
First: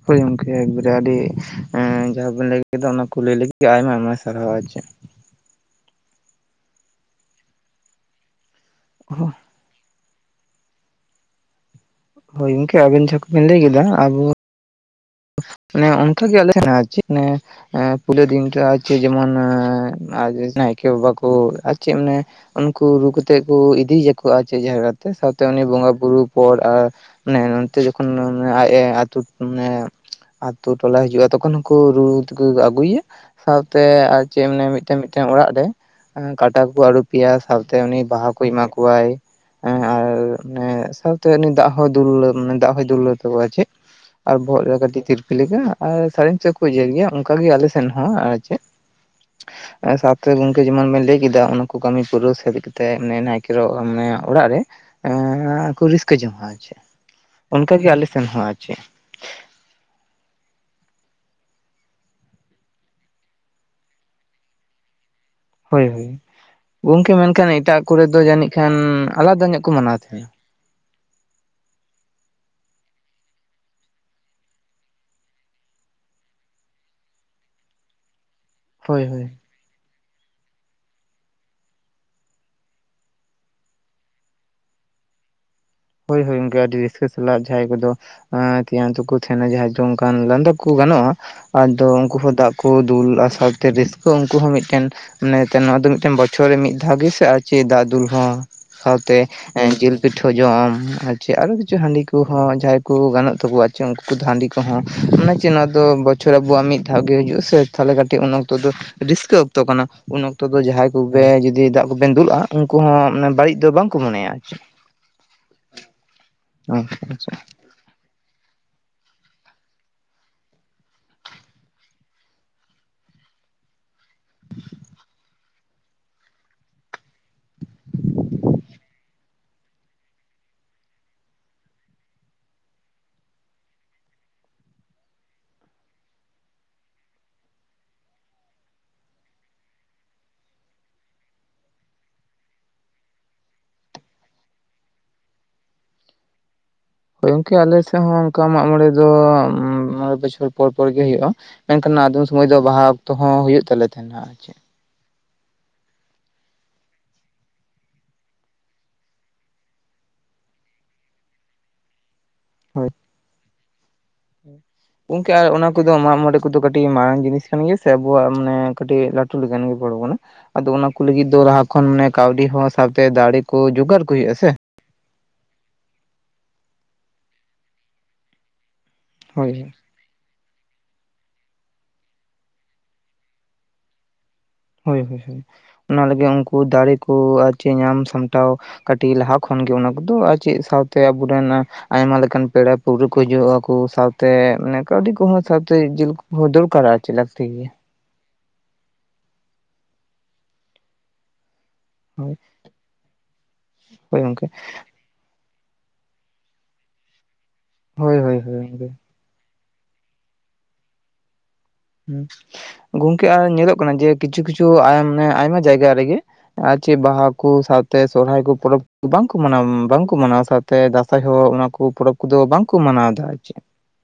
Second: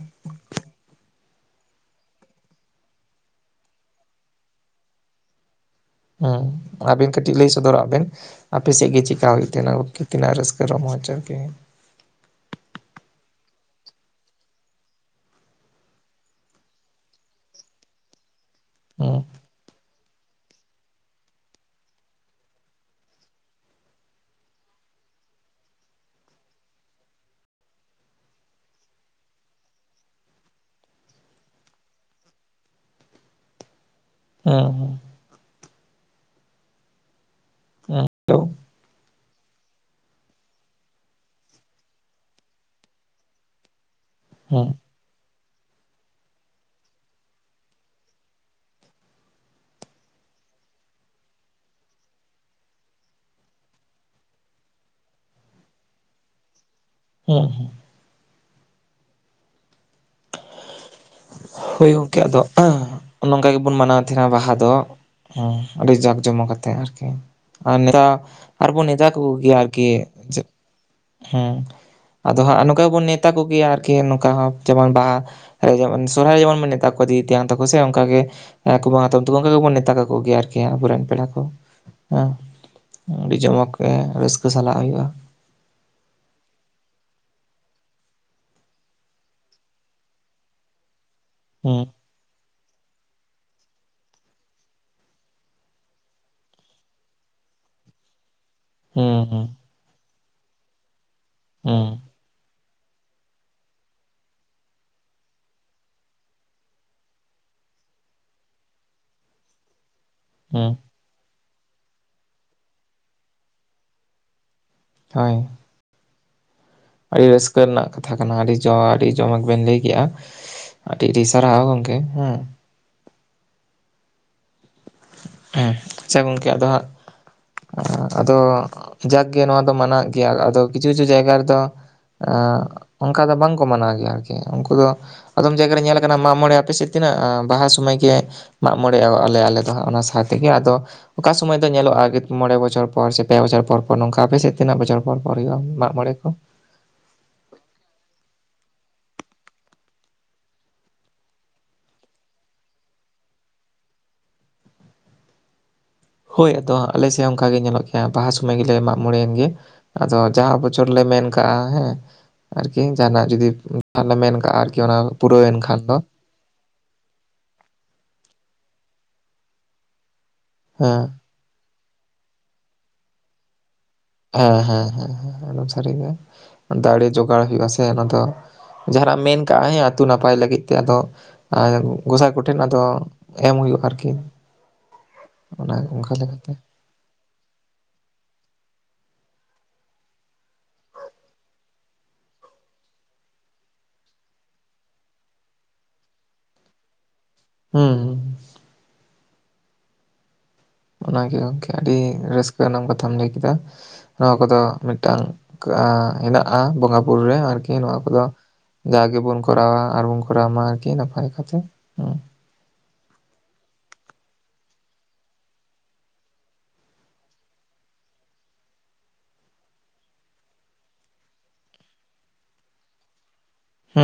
[SPEAKER 2] ᱦᱳᱭ ᱜᱚᱝᱠᱮ ᱮᱠᱵᱟᱨᱮ ᱟᱹᱰᱤ ᱦᱮᱸ ᱡᱟᱦᱟᱸ ᱵᱤᱱ ᱞᱟᱹᱭ ᱠᱮᱫᱟ ᱚᱱᱟ ᱠᱩ ᱞᱟᱹᱭ ᱞᱟᱹᱜᱤᱫ ᱟᱭᱢᱟ ᱟᱭᱢᱟ ᱥᱟᱨᱦᱟᱣ ᱟᱨ ᱪᱮᱫ᱾
[SPEAKER 1] ᱦᱩᱸ ᱟᱵᱮᱱ ᱠᱟᱹᱴᱤᱡ ᱞᱟᱹᱭ ᱥᱚᱫᱚᱨᱟᱜ ᱵᱮᱱ ᱟᱯᱮ ᱥᱮᱫ ᱜᱮ ᱪᱮᱠᱟ ᱦᱩᱭᱩᱜ? ᱠᱱᱟ ᱠᱱᱟ ᱟᱨ ᱨᱟᱹᱥᱠᱟᱹ ᱨᱚᱢᱚᱡᱽ ᱟᱨᱠᱤ
[SPEAKER 2] ᱦᱳᱭ ᱜᱚᱝᱠᱮ ᱟᱵᱤᱱ ᱡᱟᱦᱟ ᱠᱚ ᱵᱤᱱ ᱞᱟᱹᱭ ᱠᱮᱫᱟ ᱟᱵᱚ ᱾ ᱢᱮ ᱚᱱᱠᱟᱜᱮ ᱟᱞᱮ [inaudible] ᱯᱳᱞᱳ ᱫᱤᱱ ᱟᱨ ᱪᱮᱫ
[SPEAKER 1] ᱦᱩᱸ
[SPEAKER 2] ᱡᱮᱢᱚᱱ ᱱᱟᱭᱠᱮ ᱵᱟᱵᱟ ᱠᱚ ᱟᱨ ᱪᱮᱫ ᱢᱟᱱᱮ ᱾ ᱩᱱᱠᱩ ᱨᱩ ᱠᱟᱛᱮᱫ ᱠᱚ ᱤᱫᱤᱭᱟᱠᱚ ᱟᱨ ᱪᱮᱫ ᱡᱟᱭᱜᱟᱛᱮ ᱥᱟᱶᱛᱮ ᱩᱱᱤ ᱵᱚᱸᱜᱟ ᱵᱩᱨᱩ ᱯᱚᱨ ᱟᱨ ᱢᱟᱱᱮ ᱱᱚᱱᱚᱛᱮ ᱡᱚᱠᱷᱚᱱ ᱢᱟᱱᱮ ᱟᱡ ᱮ ᱟᱛᱩ ᱢᱟᱱᱮ ᱾ ᱟᱛᱳ ᱴᱚᱞᱟ ᱦᱤᱡᱩᱜᱼᱟ ᱛᱚᱠᱷᱚᱱ ᱦᱚᱸᱠᱩ ᱨᱩ ᱛᱮᱠᱚ ᱟᱹᱜᱩᱭᱮᱭᱟ ᱥᱟᱶᱛᱮ ᱟᱨ ᱪᱮᱫ ᱢᱟᱱᱮ
[SPEAKER 1] ᱦᱩᱸ ᱦᱩᱸ
[SPEAKER 2] ᱢᱤᱫᱴᱮᱱ ᱾ ᱢᱤᱫᱴᱮᱱ ᱚᱲᱟᱜ ᱨᱮ ᱠᱟᱴᱟ ᱠᱚᱠᱚ ᱟᱹᱨᱩᱯᱮᱭᱟ ᱥᱟᱶᱛᱮ ᱩᱱᱤ
[SPEAKER 1] ᱦᱩᱸ
[SPEAKER 2] ᱵᱟᱦᱟ ᱠᱚᱭ
[SPEAKER 1] ᱦᱮᱞᱳ
[SPEAKER 2] ᱮᱢᱟ ᱠᱚᱣᱟᱭ ᱾ ᱦᱸ ᱟᱨ ᱱᱮ ᱥᱟᱶᱛᱮ ᱩᱱᱤ ᱫᱟᱜ ᱦᱚᱸ ᱫᱩᱞ ᱫᱟᱜ ᱦᱚᱸᱭ ᱫᱩᱞ ᱛᱟᱠᱚᱣᱟ ᱪᱮᱫ ᱾ ᱟᱨ ᱵᱚᱦᱚᱜ
[SPEAKER 1] ᱦᱩᱸ
[SPEAKER 2] ᱨᱮ ᱠᱟᱴᱤ ᱛᱤᱨᱯᱤᱞ ᱞᱮᱠᱟ ᱟᱨ ᱥᱟᱨᱮᱱ ᱥᱮᱫ ᱠᱚ ᱩᱡᱮᱨ ᱜᱮᱭᱟ ᱚᱱᱠᱟᱜᱮ ᱟᱞᱮ ᱥᱮᱱ ᱦᱚᱸ ᱟᱨ ᱪᱮᱫ ᱟᱨ ᱥᱟᱶ ᱛᱮ ᱜᱚᱝᱠᱮ ᱡᱮᱢᱚᱱ ᱵᱮᱱ ᱞᱟᱹᱭ ᱠᱮᱫᱟ ᱚᱱᱟ ᱠᱚ ᱠᱟᱹᱢᱤ ᱯᱩᱨᱟᱹᱣ ᱥᱮ ᱠᱟᱛᱮᱫ ᱚᱱᱮ ᱱᱟᱭᱠᱮ ᱢᱟᱱᱮ ᱚᱲᱟᱜ ᱨᱮ ᱮ ᱠᱚ ᱨᱟᱹᱥᱠᱟᱹ ᱡᱚᱝᱟ ᱟᱨ ᱪᱮᱫ
[SPEAKER 1] ᱦᱩᱸ ᱦᱩᱸ
[SPEAKER 2] ᱚᱱᱠᱟᱜᱮ ᱟᱞᱮ ᱥᱮᱱ ᱦᱚᱸ ᱟᱨ ᱪᱮᱫ
[SPEAKER 1] ᱦᱳᱭ ᱜᱚᱢᱠᱮ ᱟᱫᱚ ᱱᱚᱝᱠᱟ ᱜᱮᱵᱚᱱ ᱢᱟᱱᱟᱣ ᱛᱟᱦᱮᱱᱟ ᱵᱟᱦᱟ ᱫᱚ᱾ ᱦᱮᱸ
[SPEAKER 2] ᱦᱳᱭ
[SPEAKER 1] ᱟᱹᱰᱤ
[SPEAKER 2] ᱦᱳᱭ
[SPEAKER 1] ᱡᱟᱠ ᱡᱚᱢᱚᱠ ᱠᱟᱛᱮᱜ ᱟᱨᱠᱤ
[SPEAKER 2] ᱜᱚᱝᱠᱮ ᱢᱮᱱᱠᱷᱟᱱ
[SPEAKER 1] ᱟᱨ
[SPEAKER 2] ᱮᱴᱟᱜ ᱠᱚᱨᱮ
[SPEAKER 1] ᱱᱮᱛᱟᱨ
[SPEAKER 2] ᱫᱚ ᱡᱟᱹᱱᱤᱡ ᱠᱷᱟᱱ
[SPEAKER 1] ᱟᱨᱵᱚᱱ ᱱᱮᱛᱟ
[SPEAKER 2] ᱟᱞᱟᱫᱟ
[SPEAKER 1] ᱠᱚᱜᱮᱭᱟ
[SPEAKER 2] ᱧᱚᱜ ᱠᱚ
[SPEAKER 1] ᱟᱨᱠᱤ
[SPEAKER 2] ᱢᱟᱱᱟᱣ
[SPEAKER 1] ᱾
[SPEAKER 2] [unintelligible]
[SPEAKER 1] ᱦᱮᱸ ᱟᱫᱚ ᱦᱟᱸᱜ ᱱᱚᱝᱠᱟᱵᱚᱱ ᱱᱮᱛᱟ ᱠᱚᱜᱮᱭᱟ ᱟᱨᱠᱤ ᱱᱚᱝᱠᱟ ᱦᱚᱸ᱾ ᱡᱮᱢᱚᱱ ᱵᱟᱦᱟ ᱨᱮ ᱡᱮᱢᱚᱱ ᱥᱚᱨᱦᱟᱭ ᱡᱮᱢᱚᱱ ᱢᱮᱱᱮᱫ ᱛᱟᱠᱚ ᱫᱤ ᱛᱮᱭᱟᱱ ᱛᱟᱠᱚ ᱥᱮ ᱚᱱᱠᱟᱜ ᱜᱮ᱾ ᱦᱮᱸ ᱠᱩᱢᱟᱨ
[SPEAKER 2] ᱦᱳᱭ
[SPEAKER 1] ᱦᱟᱛᱚᱢ
[SPEAKER 2] ᱦᱳᱭ
[SPEAKER 1] ᱛᱮ ᱠᱚ ᱜᱮᱵᱚᱱ ᱱᱮᱛᱟ ᱠᱚᱜᱭᱟᱨᱠᱤ ᱜᱮᱭᱟ ᱟᱵᱚᱨᱮᱱ ᱯᱮᱲᱟ ᱠᱚ ᱦᱮ ᱟᱹᱰᱤ ᱡᱚᱢᱚᱠ ᱜᱮ ᱨᱟᱹᱥᱠᱟᱹ ᱥᱟᱞᱟᱜ ᱦᱩᱭᱩᱜᱼᱟ᱾
[SPEAKER 2] ᱦᱳᱭ ᱦᱳᱭ ᱜᱚᱝᱠᱮ ᱟᱹᱰᱤ ᱨᱟᱹᱥᱠᱟᱹ ᱥᱟᱞᱟᱜ ᱡᱟᱦᱟᱸᱭ ᱠᱚᱫᱚ ᱛᱮᱭᱟᱟᱝ ᱛᱟᱠᱚ ᱛᱟᱦᱮᱱᱟ ᱡᱟᱦᱟᱸ ᱫᱚ ᱚᱱᱠᱟᱱ ᱞᱟᱸᱫᱟ ᱠᱚ ᱜᱟᱱᱚᱜᱼᱟ ᱟᱫᱚ
[SPEAKER 1] ᱦᱩᱸ
[SPEAKER 2] ᱩᱱᱠᱩ ᱦᱚᱸ ᱫᱟᱜ ᱠᱚ ᱫᱩᱞᱼᱟ ᱥᱟᱶᱛᱮ ᱨᱟᱹᱥᱠᱟᱹ ᱩᱱᱠᱩ ᱦᱚᱸ ᱢᱤᱫᱴᱮᱱ᱿ ᱢᱟᱱᱮ ᱱᱚᱣᱟ ᱫᱚ ᱢᱤᱫᱴᱮᱱ ᱵᱚᱪᱷᱚᱨ ᱨᱮ ᱢᱤᱫ ᱫᱷᱟᱣ ᱜᱮᱥᱮ ᱟᱨ ᱪᱮᱫ ᱫᱟᱜ ᱫᱩᱞ ᱦᱚᱸ
[SPEAKER 1] ᱦᱩᱸ
[SPEAKER 2] ᱥᱟᱶᱛᱮ
[SPEAKER 1] ᱦᱩᱸ
[SPEAKER 2] ᱡᱤᱞ ᱯᱤᱴᱷᱟᱹ ᱡᱚᱢ ᱟᱨ ᱟᱨᱚ ᱠᱤᱪᱷᱩ
[SPEAKER 1] ᱦᱩᱸ
[SPEAKER 2] ᱦᱟᱺᱰᱤ ᱠᱚᱦᱚᱸ ᱡᱟᱦᱟᱭ ᱠᱚ ᱜᱟᱱᱚᱜ ᱛᱟᱠᱚᱣᱟ ᱪᱮ ᱩᱱᱠᱩ ᱦᱟᱺᱰᱤ ᱠᱚᱦᱚᱸ ᱚᱱᱟ ᱪᱮ ᱱᱚᱣᱟ ᱫᱚ ᱵᱚᱪᱷᱚᱨ ᱟᱵᱚᱣᱟᱜ ᱢᱤᱫ ᱫᱷᱟᱣ ᱜᱮ ᱦᱤᱡᱩᱜᱼᱟ ᱥᱮ ᱛᱟᱦᱚᱞᱮ ᱠᱟᱹᱴᱤᱡ ᱩᱱ ᱚᱠᱛᱚ ᱫᱚ ᱨᱟᱹᱥᱠᱟᱹ ᱚᱠᱛᱚ ᱠᱟᱱᱟ ᱩᱱ ᱚᱠᱛᱚ ᱫᱚᱭ
[SPEAKER 1] ᱦᱩᱸ
[SPEAKER 2] ᱠᱚ ᱵᱮ ᱡᱩᱫᱤ ᱫᱟᱜ ᱠᱚᱵᱮᱱ ᱫᱩᱞᱟᱜᱼᱟ ᱩᱱᱠᱩ ᱦᱚᱸ ᱵᱟᱹᱲᱤᱡ ᱫᱚ ᱵᱟᱝᱠᱚ ᱢᱚᱱᱮᱭᱟ
[SPEAKER 1] ᱦᱳᱭ
[SPEAKER 2] [unintelligible]
[SPEAKER 1] ᱨᱟᱹᱠᱟᱹ ᱨᱮᱱᱟᱜ ᱠᱟᱛᱷᱟ ᱠᱟᱱᱟ ᱟᱹᱰᱤ ᱡᱚ ᱟᱹᱰᱤ ᱡᱚᱢᱚᱠ ᱵᱮᱱ ᱞᱟᱹᱭ ᱠᱮᱜᱼᱟ᱾ ᱟᱹᱰᱤ ᱟᱹᱰᱤ ᱥᱟᱨᱦᱟᱣ ᱜᱚᱢᱠᱮ ᱦᱮᱸ ᱦᱮᱸ ᱟᱪᱪᱷᱟ ᱜᱚᱢᱠᱮ ᱟᱫᱚ ᱦᱟᱸᱜ ᱟᱫᱚ ᱡᱟᱠᱜᱮ ᱱᱚᱣᱟ ᱫᱚ ᱢᱮᱱᱟᱜ ᱜᱮᱭᱟ ᱟᱫᱚ ᱠᱤᱪᱷᱩ ᱠᱤᱪᱷᱩ ᱡᱟᱭᱜᱟ ᱨᱮᱫᱚ ᱚᱱᱠᱟ ᱫᱚ ᱵᱟᱝᱠᱚ ᱢᱟᱱᱟᱣ ᱜᱮᱭᱟ ᱟᱨᱠᱤ ᱩᱱᱠᱩ ᱫᱚ ᱟᱫᱚᱢ ᱡᱟᱭᱜᱟ ᱨᱮ ᱧᱮᱞ ᱟᱠᱟᱱᱟ ᱢᱟᱜᱽ ᱢᱚᱬᱮ ᱟᱯᱮᱥᱮᱫ ᱛᱤᱱᱟᱹᱜ ᱵᱟᱦᱟ ᱥᱩᱚᱢᱚᱭ ᱜᱮ ᱢᱟᱜ ᱢᱚᱬᱮᱞᱮ ᱟᱞᱮ ᱫᱚ ᱚᱱᱟ ᱥᱟᱶᱛᱮᱜᱮ ᱟᱫᱚ ᱚᱠᱟ ᱥᱚᱢᱚᱭ ᱫᱚ ᱧᱮᱞᱚᱜᱼᱟ ᱢᱚᱬᱮ ᱵᱚᱪᱚᱨ ᱚᱠᱟ ᱥᱟᱢᱚᱭ ᱫᱚ ᱧᱮᱞᱚᱜ ᱼᱟ ᱢᱚᱬᱮ ᱵᱚᱪᱷᱚᱨ ᱥᱮ ᱯᱮ ᱵᱚᱪᱷᱚᱨ ᱯᱚᱨ ᱱᱚᱝᱠᱟ ᱟᱯᱮᱮᱥᱮᱫ ᱛᱤᱱᱟᱹᱜ ᱵᱚᱪᱷᱚᱨ ᱯᱚᱨ-ᱯᱚᱨ ᱦᱩᱭᱩᱜᱼᱟ ᱢᱟᱜ ᱢᱚᱬᱮ ᱠᱚ
[SPEAKER 2] ᱦᱚᱭ ᱜᱚᱝᱠᱮ ᱟᱞᱮᱮᱥᱮᱫ ᱦᱚᱸ ᱚᱱᱠᱟ ᱢᱟᱜ ᱢᱚᱬᱮ ᱫᱚ ᱢᱚᱬᱮ ᱵᱚᱪᱷᱚᱨ ᱯᱚᱨ ᱯᱚᱨ ᱜᱮ ᱦᱳᱭᱳᱼᱟ ᱢᱮᱱᱠᱷᱟᱱ ᱟᱫᱚᱢ ᱥᱚᱢᱚᱭ ᱫᱚ ᱵᱟᱦᱟ ᱚᱠᱛᱚ ᱦᱚᱸ ᱦᱩᱭᱩᱜ ᱛᱟᱞᱮ ᱛᱟᱦᱮᱱᱟ ᱟᱨ ᱪᱮᱫ᱾
[SPEAKER 1] ᱦᱳᱭ ᱟᱫᱚ ᱟᱞᱮᱮᱥᱮᱫ ᱚᱱᱠᱟ ᱜᱮ ᱧᱮᱞᱚᱜ ᱜᱮᱭᱟ ᱵᱟᱦᱟ ᱥᱚᱢᱚᱭ ᱜᱮᱞᱮ ᱢᱟᱜ ᱢᱚᱬᱮᱭᱮᱱ ᱜᱮ᱾ ᱟᱫᱚ ᱡᱟᱦᱟᱸ ᱵᱚᱪᱷᱚᱨ ᱞᱮ ᱢᱮᱱ ᱠᱟᱜᱼᱟ ᱦᱮᱸ ᱟᱨᱠᱤ
[SPEAKER 2] ᱦᱳᱭ᱾
[SPEAKER 1] ᱡᱟᱦᱟᱱᱟᱜ ᱡᱩᱫᱤ ᱟᱨᱞᱮ ᱢᱮᱱ ᱠᱟᱜᱼᱟ ᱟᱨᱠᱤ ᱚᱱᱟ ᱯᱩᱨᱟᱹᱣᱮᱱ ᱠᱷᱟᱱ ᱫᱚ
[SPEAKER 2] ᱩᱱᱠᱩᱫᱚ ᱠᱟᱹᱴᱤᱡ ᱢᱟᱨᱟᱝ ᱡᱤᱱᱤᱥ ᱠᱟᱱ ᱜᱮᱭᱟ ᱥᱮ ᱟᱵᱚᱣᱟᱜ ᱢᱟᱱᱮ ᱠᱟᱹᱴᱤᱡ ᱞᱴᱩᱠ ᱜᱮ ᱯᱚᱲᱚᱚᱱᱟ ᱟᱫᱚ ᱚᱱᱟ
[SPEAKER 1] ᱦᱮᱸ
[SPEAKER 2] ᱠᱚ ᱞᱟᱜᱤᱫ ᱞᱟᱦᱟ ᱠᱷᱚᱱ ᱢᱟᱱᱮ ᱠᱟᱹᱣᱰᱤ ᱦᱚᱸ ᱥᱟᱶᱛᱮ ᱫᱟᱲᱮ ᱠᱚ ᱡᱚᱜᱟᱲ ᱠᱚ ᱦᱩᱭᱩᱜᱼᱟ ᱥᱮ
[SPEAKER 1] ᱦᱮᱸ ᱦᱮᱸ ᱮᱠᱫᱚᱢ ᱥᱟᱹᱨᱤ ᱜᱮ ᱫᱟᱲᱮ ᱡᱚᱜᱟᱲ ᱦᱩᱭᱩᱜ ᱟ ᱥᱮ ᱚᱱᱟ ᱫᱚ ᱡᱟᱦᱟᱱᱟᱜ
[SPEAKER 2] ᱦᱳᱭ᱾
[SPEAKER 1] ᱢᱮᱱᱠᱟᱜ [unintelligible] ᱟᱛᱩ ᱱᱟᱯᱟᱭ ᱞᱟᱹᱜᱤᱫ ᱛᱮ ᱟᱫᱚ ᱜᱚᱸᱥᱟᱭ ᱠᱚᱴᱷᱮᱱ ᱟᱫᱚ ᱮᱢ ᱦᱩᱭᱩᱜᱼᱟ ᱟᱨᱠᱤ
[SPEAKER 2] ᱦᱳᱭ ᱦᱳᱭ ᱚᱱᱟ
[SPEAKER 1] ᱚᱱᱠᱟ
[SPEAKER 2] ᱞᱟᱹᱜᱤᱫ
[SPEAKER 1] ᱞᱮᱠᱟᱛᱮ
[SPEAKER 2] ᱩᱱᱠᱩ ᱫᱟᱨᱮ ᱠᱚ ᱟᱨ ᱪᱮᱫ ᱧᱟᱢ ᱥᱟᱢᱴᱟᱣ ᱠᱟᱹᱴᱤᱡ ᱞᱟᱦᱟ ᱠᱷᱚᱱᱜᱮ ᱚᱱᱟ ᱠᱚᱫᱚ ᱟᱨ ᱪᱮᱫ ᱥᱟᱶᱛᱮ ᱟᱵᱚᱨᱮᱱ ᱟᱭᱢᱟ ᱞᱮᱠᱟᱱ ᱯᱮᱲᱟ ᱯᱟᱹᱲᱦᱟᱹ ᱠᱚ ᱦᱤᱡᱩᱜ ᱟᱠᱚ ᱥᱟᱶᱛᱮ ᱢᱟᱱᱮ ᱠᱟᱹᱣᱰᱤ ᱠᱚᱦᱚᱸ ᱥᱟᱶᱛᱮ ᱡᱮᱞ ᱠᱚᱦᱚ ᱫᱚᱨᱠᱟᱨᱟ ᱪᱮ ᱞᱟᱹᱛᱤ ᱜᱮᱭᱟ
[SPEAKER 1] ᱦᱩᱸ ᱚᱱᱟᱜᱮ ᱜᱚᱝᱠᱮ ᱟᱹᱰᱤ
[SPEAKER 2] ᱦᱳᱭ
[SPEAKER 1] ᱨᱟᱹᱥᱠᱟᱹ ᱟᱱᱟᱜ ᱠᱟᱛᱷᱟᱢ ᱞᱟᱹᱭ ᱠᱮᱫᱟ
[SPEAKER 2] ᱦᱳᱭ
[SPEAKER 1] ᱱᱚᱣᱟ
[SPEAKER 2] ᱜᱚᱝᱠᱮ
[SPEAKER 1] ᱠᱚᱫᱚ ᱢᱤᱫ ᱢᱤᱫᱴᱟᱝ ᱦᱮᱱᱟᱜᱼᱟ ᱵᱚᱸᱜᱟ ᱵᱩᱨᱩ ᱨᱮ ᱟᱨᱠᱤ ᱱᱚᱣᱟ
[SPEAKER 2] ᱦᱳᱭ
[SPEAKER 1] ᱠᱚᱫᱚ
[SPEAKER 2] ᱦᱳᱭ ᱦᱳᱭ
[SPEAKER 1] ᱡᱟ ᱜᱮᱵᱚᱱ- ᱠᱚᱨᱟᱣᱟ ᱟᱨᱵᱚᱱ ᱠᱚᱣᱟ ᱢᱟ ᱟᱨᱠᱤ ᱱᱟᱯᱟᱭ ᱠᱟᱛᱮ᱾ ᱦᱩᱸ
[SPEAKER 2] ᱦᱮ ᱜᱚᱝᱠᱮ ᱟᱨ ᱧᱮᱞᱚᱜ ᱠᱟᱱᱟ ᱡᱮ ᱠᱤᱪᱷᱩ ᱠᱤᱪᱷᱩ ᱟᱭ ᱟᱭᱢᱟ ᱡᱟᱭᱜᱟ ᱨᱮᱜᱮ ᱟᱨ ᱪᱮᱫ ᱵᱟᱦᱟ ᱠᱚ ᱥᱟᱶᱛᱮ ᱥᱚᱦᱨᱟᱭ ᱠᱚ ᱯᱚᱨᱚᱵᱽ ᱠᱚ ᱵᱟᱝᱠᱚ ᱢᱟᱱᱟ ᱵᱟᱝᱠᱚ ᱢᱟᱱᱟᱣᱟ ᱥᱟᱶ ᱛᱚ ᱫᱟᱸᱥᱟᱭ ᱦᱚᱸ ᱚᱱᱟ ᱠᱚ ᱯᱚᱨᱚᱵᱽ ᱠᱚᱫᱚ ᱵᱟᱝᱠᱚ ᱢᱟᱱᱟᱣ ᱫᱟ ᱟᱨ ᱪᱮᱫ
[SPEAKER 1] ᱦᱮ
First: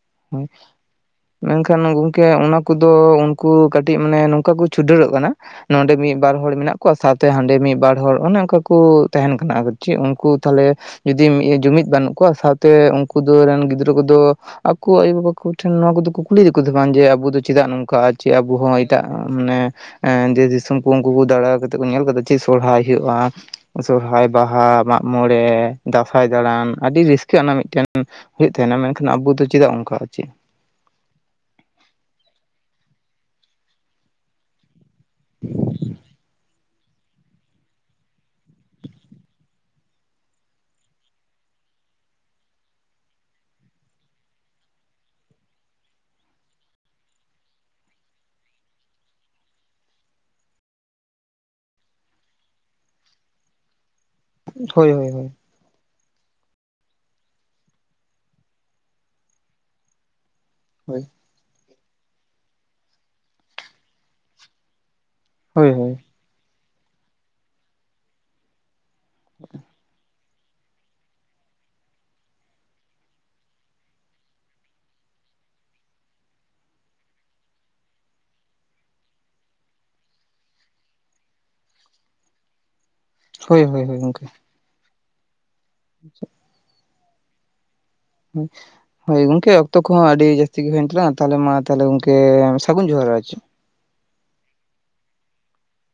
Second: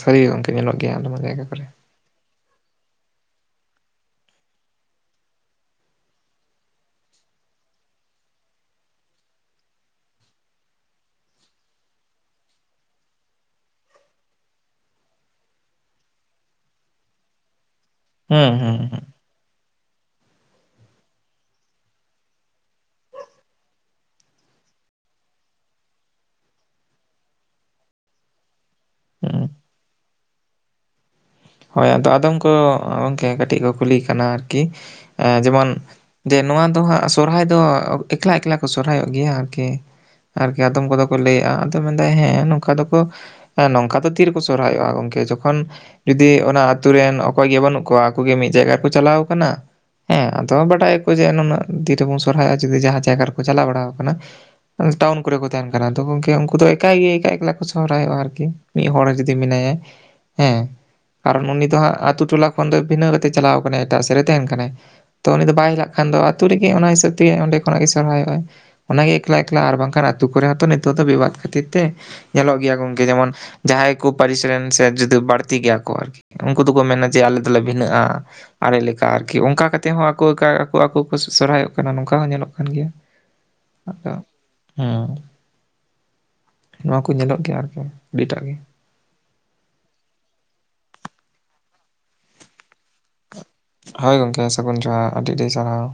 [SPEAKER 1] ᱥᱟᱹᱨᱤ ᱜᱮ ᱜᱚᱢᱠᱮ ᱧᱮᱞᱚᱜ ᱜᱮᱭᱟ ᱟᱢᱟ ᱡᱟᱭᱜᱟ ᱠᱚᱨᱮ᱿
[SPEAKER 2] ᱠᱮ ᱚᱱᱟ ᱠᱚᱫᱚ ᱩᱱᱠᱩ ᱠᱟᱹᱴᱤᱡ ᱢᱟᱱᱮ ᱱᱚᱝᱠᱟ ᱠᱚ ᱪᱷᱩᱰᱟᱹᱨᱚᱜ ᱠᱟᱱᱟ ᱱᱚᱰᱮ ᱢᱤᱫ ᱵᱟᱨ ᱦᱚᱲ ᱢᱮᱱᱟᱜ ᱠᱚᱣᱟ ᱥᱟᱶᱛᱮ ᱦᱟᱸᱰᱮ ᱢᱤᱫᱵᱟᱨ ᱦᱚᱲ ᱚᱱᱮ ᱚᱱᱠᱟ ᱠᱚ ᱛᱟᱦᱮᱱ ᱠᱟᱱᱟ ᱟᱨ ᱪᱮᱫ ᱩᱱᱠᱩ ᱛᱟᱦᱞᱮ ᱡᱩᱫᱤ ᱡᱩᱢᱤᱫ ᱵᱟᱹᱱᱩᱜ ᱠᱚᱣᱟ ᱥᱟᱶᱛᱮ ᱩᱱᱠᱩ ᱫᱚ ᱨᱮᱱ ᱜᱤᱫᱽᱨᱟᱹ ᱠᱚᱫᱚ᱿ ᱟᱠᱚ ᱟᱭᱳᱵᱟᱵᱟ ᱠᱚᱴᱷᱮᱱ ᱱᱚᱣᱟ ᱠᱚᱫᱚ ᱠᱚ ᱠᱩᱞᱤᱭᱮᱫᱠᱚᱵᱚᱱ ᱡᱮ ᱟᱵᱚ ᱫᱚ ᱪᱮᱫᱟᱜ ᱱᱚᱝᱠᱟ ᱪᱮ
[SPEAKER 1] ᱦᱩᱸ
[SPEAKER 2] ᱟᱵᱚ ᱦᱚᱸ
[SPEAKER 1] ᱦᱩᱸ ᱦᱩᱸ
[SPEAKER 2] ᱮᱴᱟᱜ ᱢᱟᱱᱮ ᱮ ᱫᱮᱥ ᱫᱤᱥᱚᱢ ᱠᱚ ᱩᱱᱠᱩ ᱠᱚ ᱫᱟᱬᱟ ᱠᱟᱛᱮᱫ ᱠᱚ ᱧᱮᱞ ᱠᱟᱫᱟ ᱪᱮᱫ ᱥᱚᱨᱦᱟᱭ ᱦᱩᱭᱩᱜᱼᱟ᱿ ᱥᱚᱦᱟᱭ ᱵᱟᱦᱟ ᱢᱟᱜᱢᱚᱬᱮ ᱫᱟᱸᱥᱟᱭ ᱫᱟᱬᱟᱱ ᱟᱹᱰᱤ ᱨᱟᱹᱥᱠᱟᱹ ᱟᱱᱟᱜ ᱢᱤᱫᱴᱮᱱ ᱦᱩᱭᱩᱜ ᱛᱟᱦᱮᱱᱟ ᱢᱮᱱᱠᱷᱟᱱ ᱟᱵᱚ
[SPEAKER 1] ᱦᱩᱸ
[SPEAKER 2] ᱫᱚ ᱪᱮᱫᱟᱜ ᱚᱱᱠᱟ ᱦᱮᱪᱮ᱾
[SPEAKER 1] ᱦᱳᱭ ᱟᱫᱚ ᱟᱫᱚᱢ ᱠᱚ ᱜᱚᱢᱠᱮ ᱠᱟᱹᱴᱤᱡ ᱠᱚ ᱠᱩᱞᱤ ᱠᱟᱱᱟ ᱟᱨᱠᱤ ᱡᱮᱢᱚᱱ ᱡᱮ ᱱᱚᱣᱟ ᱫᱚ ᱦᱟᱸᱜ ᱥᱚᱨᱦᱟᱭ ᱫᱚ ᱮᱠᱞᱟ ᱮᱠᱞᱟ ᱠᱚ ᱥᱚᱨᱦᱟᱭᱚᱜ ᱜᱮᱭᱟ ᱟᱨᱠᱤ ᱟᱨᱠᱤ ᱟᱫᱚᱢ ᱠᱚᱫᱚ ᱠᱚ ᱞᱟᱹᱭᱮᱜᱼᱟ ᱟᱫᱚᱚᱢ ᱢᱮᱱᱫᱟ ᱦᱮᱸ ᱱᱚᱝᱠᱟ ᱫᱚᱠᱚ ᱦᱮᱸ ᱱᱚᱝᱠᱟ ᱫᱚ ᱛᱤ ᱨᱤᱠᱚ ᱥᱚᱨᱦᱟᱭᱚᱜᱼᱟ ᱜᱚᱝᱠᱮ ᱡᱚᱠᱷᱚᱱ ᱡᱩᱫᱤ ᱚᱱᱟ ᱟᱛᱩ ᱨᱮᱱ ᱚᱠᱚᱭ ᱜᱮ ᱵᱟᱹᱱᱩᱜ ᱠᱚᱣᱟ ᱟᱠᱚ ᱜᱮ ᱢᱤᱫ ᱡᱟᱭᱜᱟ ᱨᱮᱠᱚ ᱪᱟᱞᱟᱣ ᱠᱟᱱᱟ ᱦᱮᱸ ᱟᱫᱚ ᱵᱟᱰᱟᱭᱟᱠᱚ ᱡᱮ ᱱᱩᱱᱟᱹᱜ ᱫᱤᱱᱨᱮᱵᱚᱱ ᱥᱚᱨᱦᱟᱭᱚᱜᱼᱟ ᱡᱩᱫᱤ ᱡᱟᱦᱟᱸ ᱡᱟᱭᱜᱟ ᱨᱮᱠᱚ ᱪᱟᱞᱟᱣ ᱵᱟᱲᱟ ᱠᱟᱱᱟ
[SPEAKER 2] ᱦᱳᱭ ᱦᱳᱭ
[SPEAKER 1] ᱴᱟᱣᱩᱱ
[SPEAKER 2] ᱦᱳᱭ
[SPEAKER 1] ᱠᱚᱨᱮ ᱠᱚ ᱛᱟᱦᱮᱱᱟ ᱠᱟᱱᱟ ᱛᱚ ᱜᱚᱝᱠᱮ ᱩᱱᱠᱩ ᱫᱚ ᱮᱠᱟᱭ ᱜᱮ ᱮᱠᱞᱟ ᱮᱠᱞᱟ ᱠᱚ ᱥᱚᱦᱨᱟᱭᱚᱜᱼᱟ ᱟᱨᱠᱤ ᱢᱤᱫ ᱦᱚᱲ ᱡᱩᱫᱤ ᱢᱮᱱᱟᱭᱟ ᱦᱮᱸ
[SPEAKER 2] ᱦᱳᱭ
[SPEAKER 1] ᱠᱟᱨᱚᱱ ᱩᱱᱤ ᱫᱚ ᱦᱟᱸᱜ ᱟᱛᱳ ᱴᱚᱞᱟ ᱠᱷᱚᱱ ᱫᱚᱭ ᱵᱷᱤᱱᱟᱹ ᱠᱟᱛᱮ ᱪᱟᱞᱟᱣ ᱠᱟᱱᱟᱭ ᱮᱴᱟᱜ ᱥᱮᱜ ᱨᱮ ᱛᱟᱦᱮᱱ ᱠᱟᱱᱟᱭ ᱛᱚ ᱩᱱᱤ ᱫᱚ
[SPEAKER 2] ᱦᱳᱭ
[SPEAKER 1] ᱵᱟᱭ ᱪᱟᱜ
[SPEAKER 2] ᱦᱳᱭ
[SPEAKER 1] ᱠᱷᱟᱱ ᱫᱚ ᱟᱛᱩ ᱨᱤᱜᱤ ᱚᱱᱟ ᱦᱤᱥᱟᱹᱵᱽ ᱛᱮᱜᱮ ᱚᱸᱰᱮ ᱠᱷᱚᱱᱟᱜ ᱜᱮ ᱥᱚᱨᱦᱟᱭᱚᱜᱼᱟ ᱚᱱᱟᱜᱮ ᱮᱠᱞᱟ ᱮᱠᱞᱟ ᱟᱨ ᱵᱟᱝᱠᱷᱟᱱ ᱟᱛᱩ ᱠᱚ ᱨᱮᱦᱚᱛᱚ ᱱᱤᱛᱚᱜ ᱛᱚ ᱵᱤᱵᱟᱫ ᱠᱷᱟᱹᱛᱤᱨ ᱛᱮ ᱧᱮᱞᱚᱜ ᱜᱮᱭᱟ ᱜᱚᱝᱠᱮ ᱡᱮᱢᱚᱱ ᱡᱟᱦᱟᱸᱭ ᱠᱚ ᱯᱟᱹᱨᱤᱥ ᱨᱮᱱ ᱥᱮ ᱡᱩᱫᱟ. ᱵᱟᱹᱲᱛᱤ ᱜᱮᱭᱟ ᱠᱚ ᱠᱚ ᱟᱨᱠᱤ ᱩᱱᱠᱩ ᱫᱚᱠᱚ ᱢᱮᱱᱟ ᱡᱮ ᱟᱞᱮ ᱫᱚᱞᱮ ᱵᱷᱤᱱᱟᱹᱜᱼᱟ ᱟᱲᱮ ᱞᱮᱠᱟ ᱟᱨᱠᱤ ᱚᱱᱠᱟ ᱠᱟᱛᱮᱜ ᱦᱚᱸ ᱟᱠᱚ ᱟᱠᱚ ᱟᱠᱚ ᱠᱚ ᱥᱚᱨᱦᱟᱭᱚᱜ ᱠᱟᱱᱟ ᱱᱚᱝᱠᱟ ᱦᱚᱸ ᱧᱮᱞᱚᱜ ᱠᱟᱱ ᱜᱮᱭᱟ᱾
[SPEAKER 2] ᱦᱳᱭ ᱦᱳᱭ ᱜᱚᱝᱠᱮ
[SPEAKER 1] ᱦᱩᱸ
[SPEAKER 2] ᱟᱪᱪᱷᱟ
[SPEAKER 1] ᱱᱚᱣᱟ ᱠᱚ ᱧᱮᱞᱚᱜ ᱜᱮᱭᱟ ᱟᱨᱠᱤ᱾ ᱟᱹᱰᱤᱴᱟᱜ
[SPEAKER 2] ᱦᱩᱸ
[SPEAKER 1] ᱜᱮ
[SPEAKER 2] ᱦᱳᱭ ᱜᱚᱝᱠᱮ ᱚᱠᱛᱚ ᱠᱚ ᱦᱚᱸ ᱟᱹᱰᱤ ᱡᱟᱹᱥᱛᱤ ᱜᱮ ᱦᱩᱭᱮᱱ ᱛᱟᱞᱟᱝᱟ ᱛᱟᱦᱞᱮ ᱢᱟ ᱛᱟᱦᱞᱮ ᱜᱚᱝᱠᱮ ᱥᱟᱹᱜᱩᱱ ᱡᱚᱸᱦᱟᱨ ᱟᱨ ᱪᱮᱫ
[SPEAKER 1] ᱦᱳᱭ ᱜᱚᱢᱠᱮ ᱥᱟᱹᱜᱩᱱ ᱡᱚᱸᱦᱟᱨ ᱟᱹᱰᱤ ᱟᱹᱰᱤ ᱥᱟᱨᱦᱟᱣ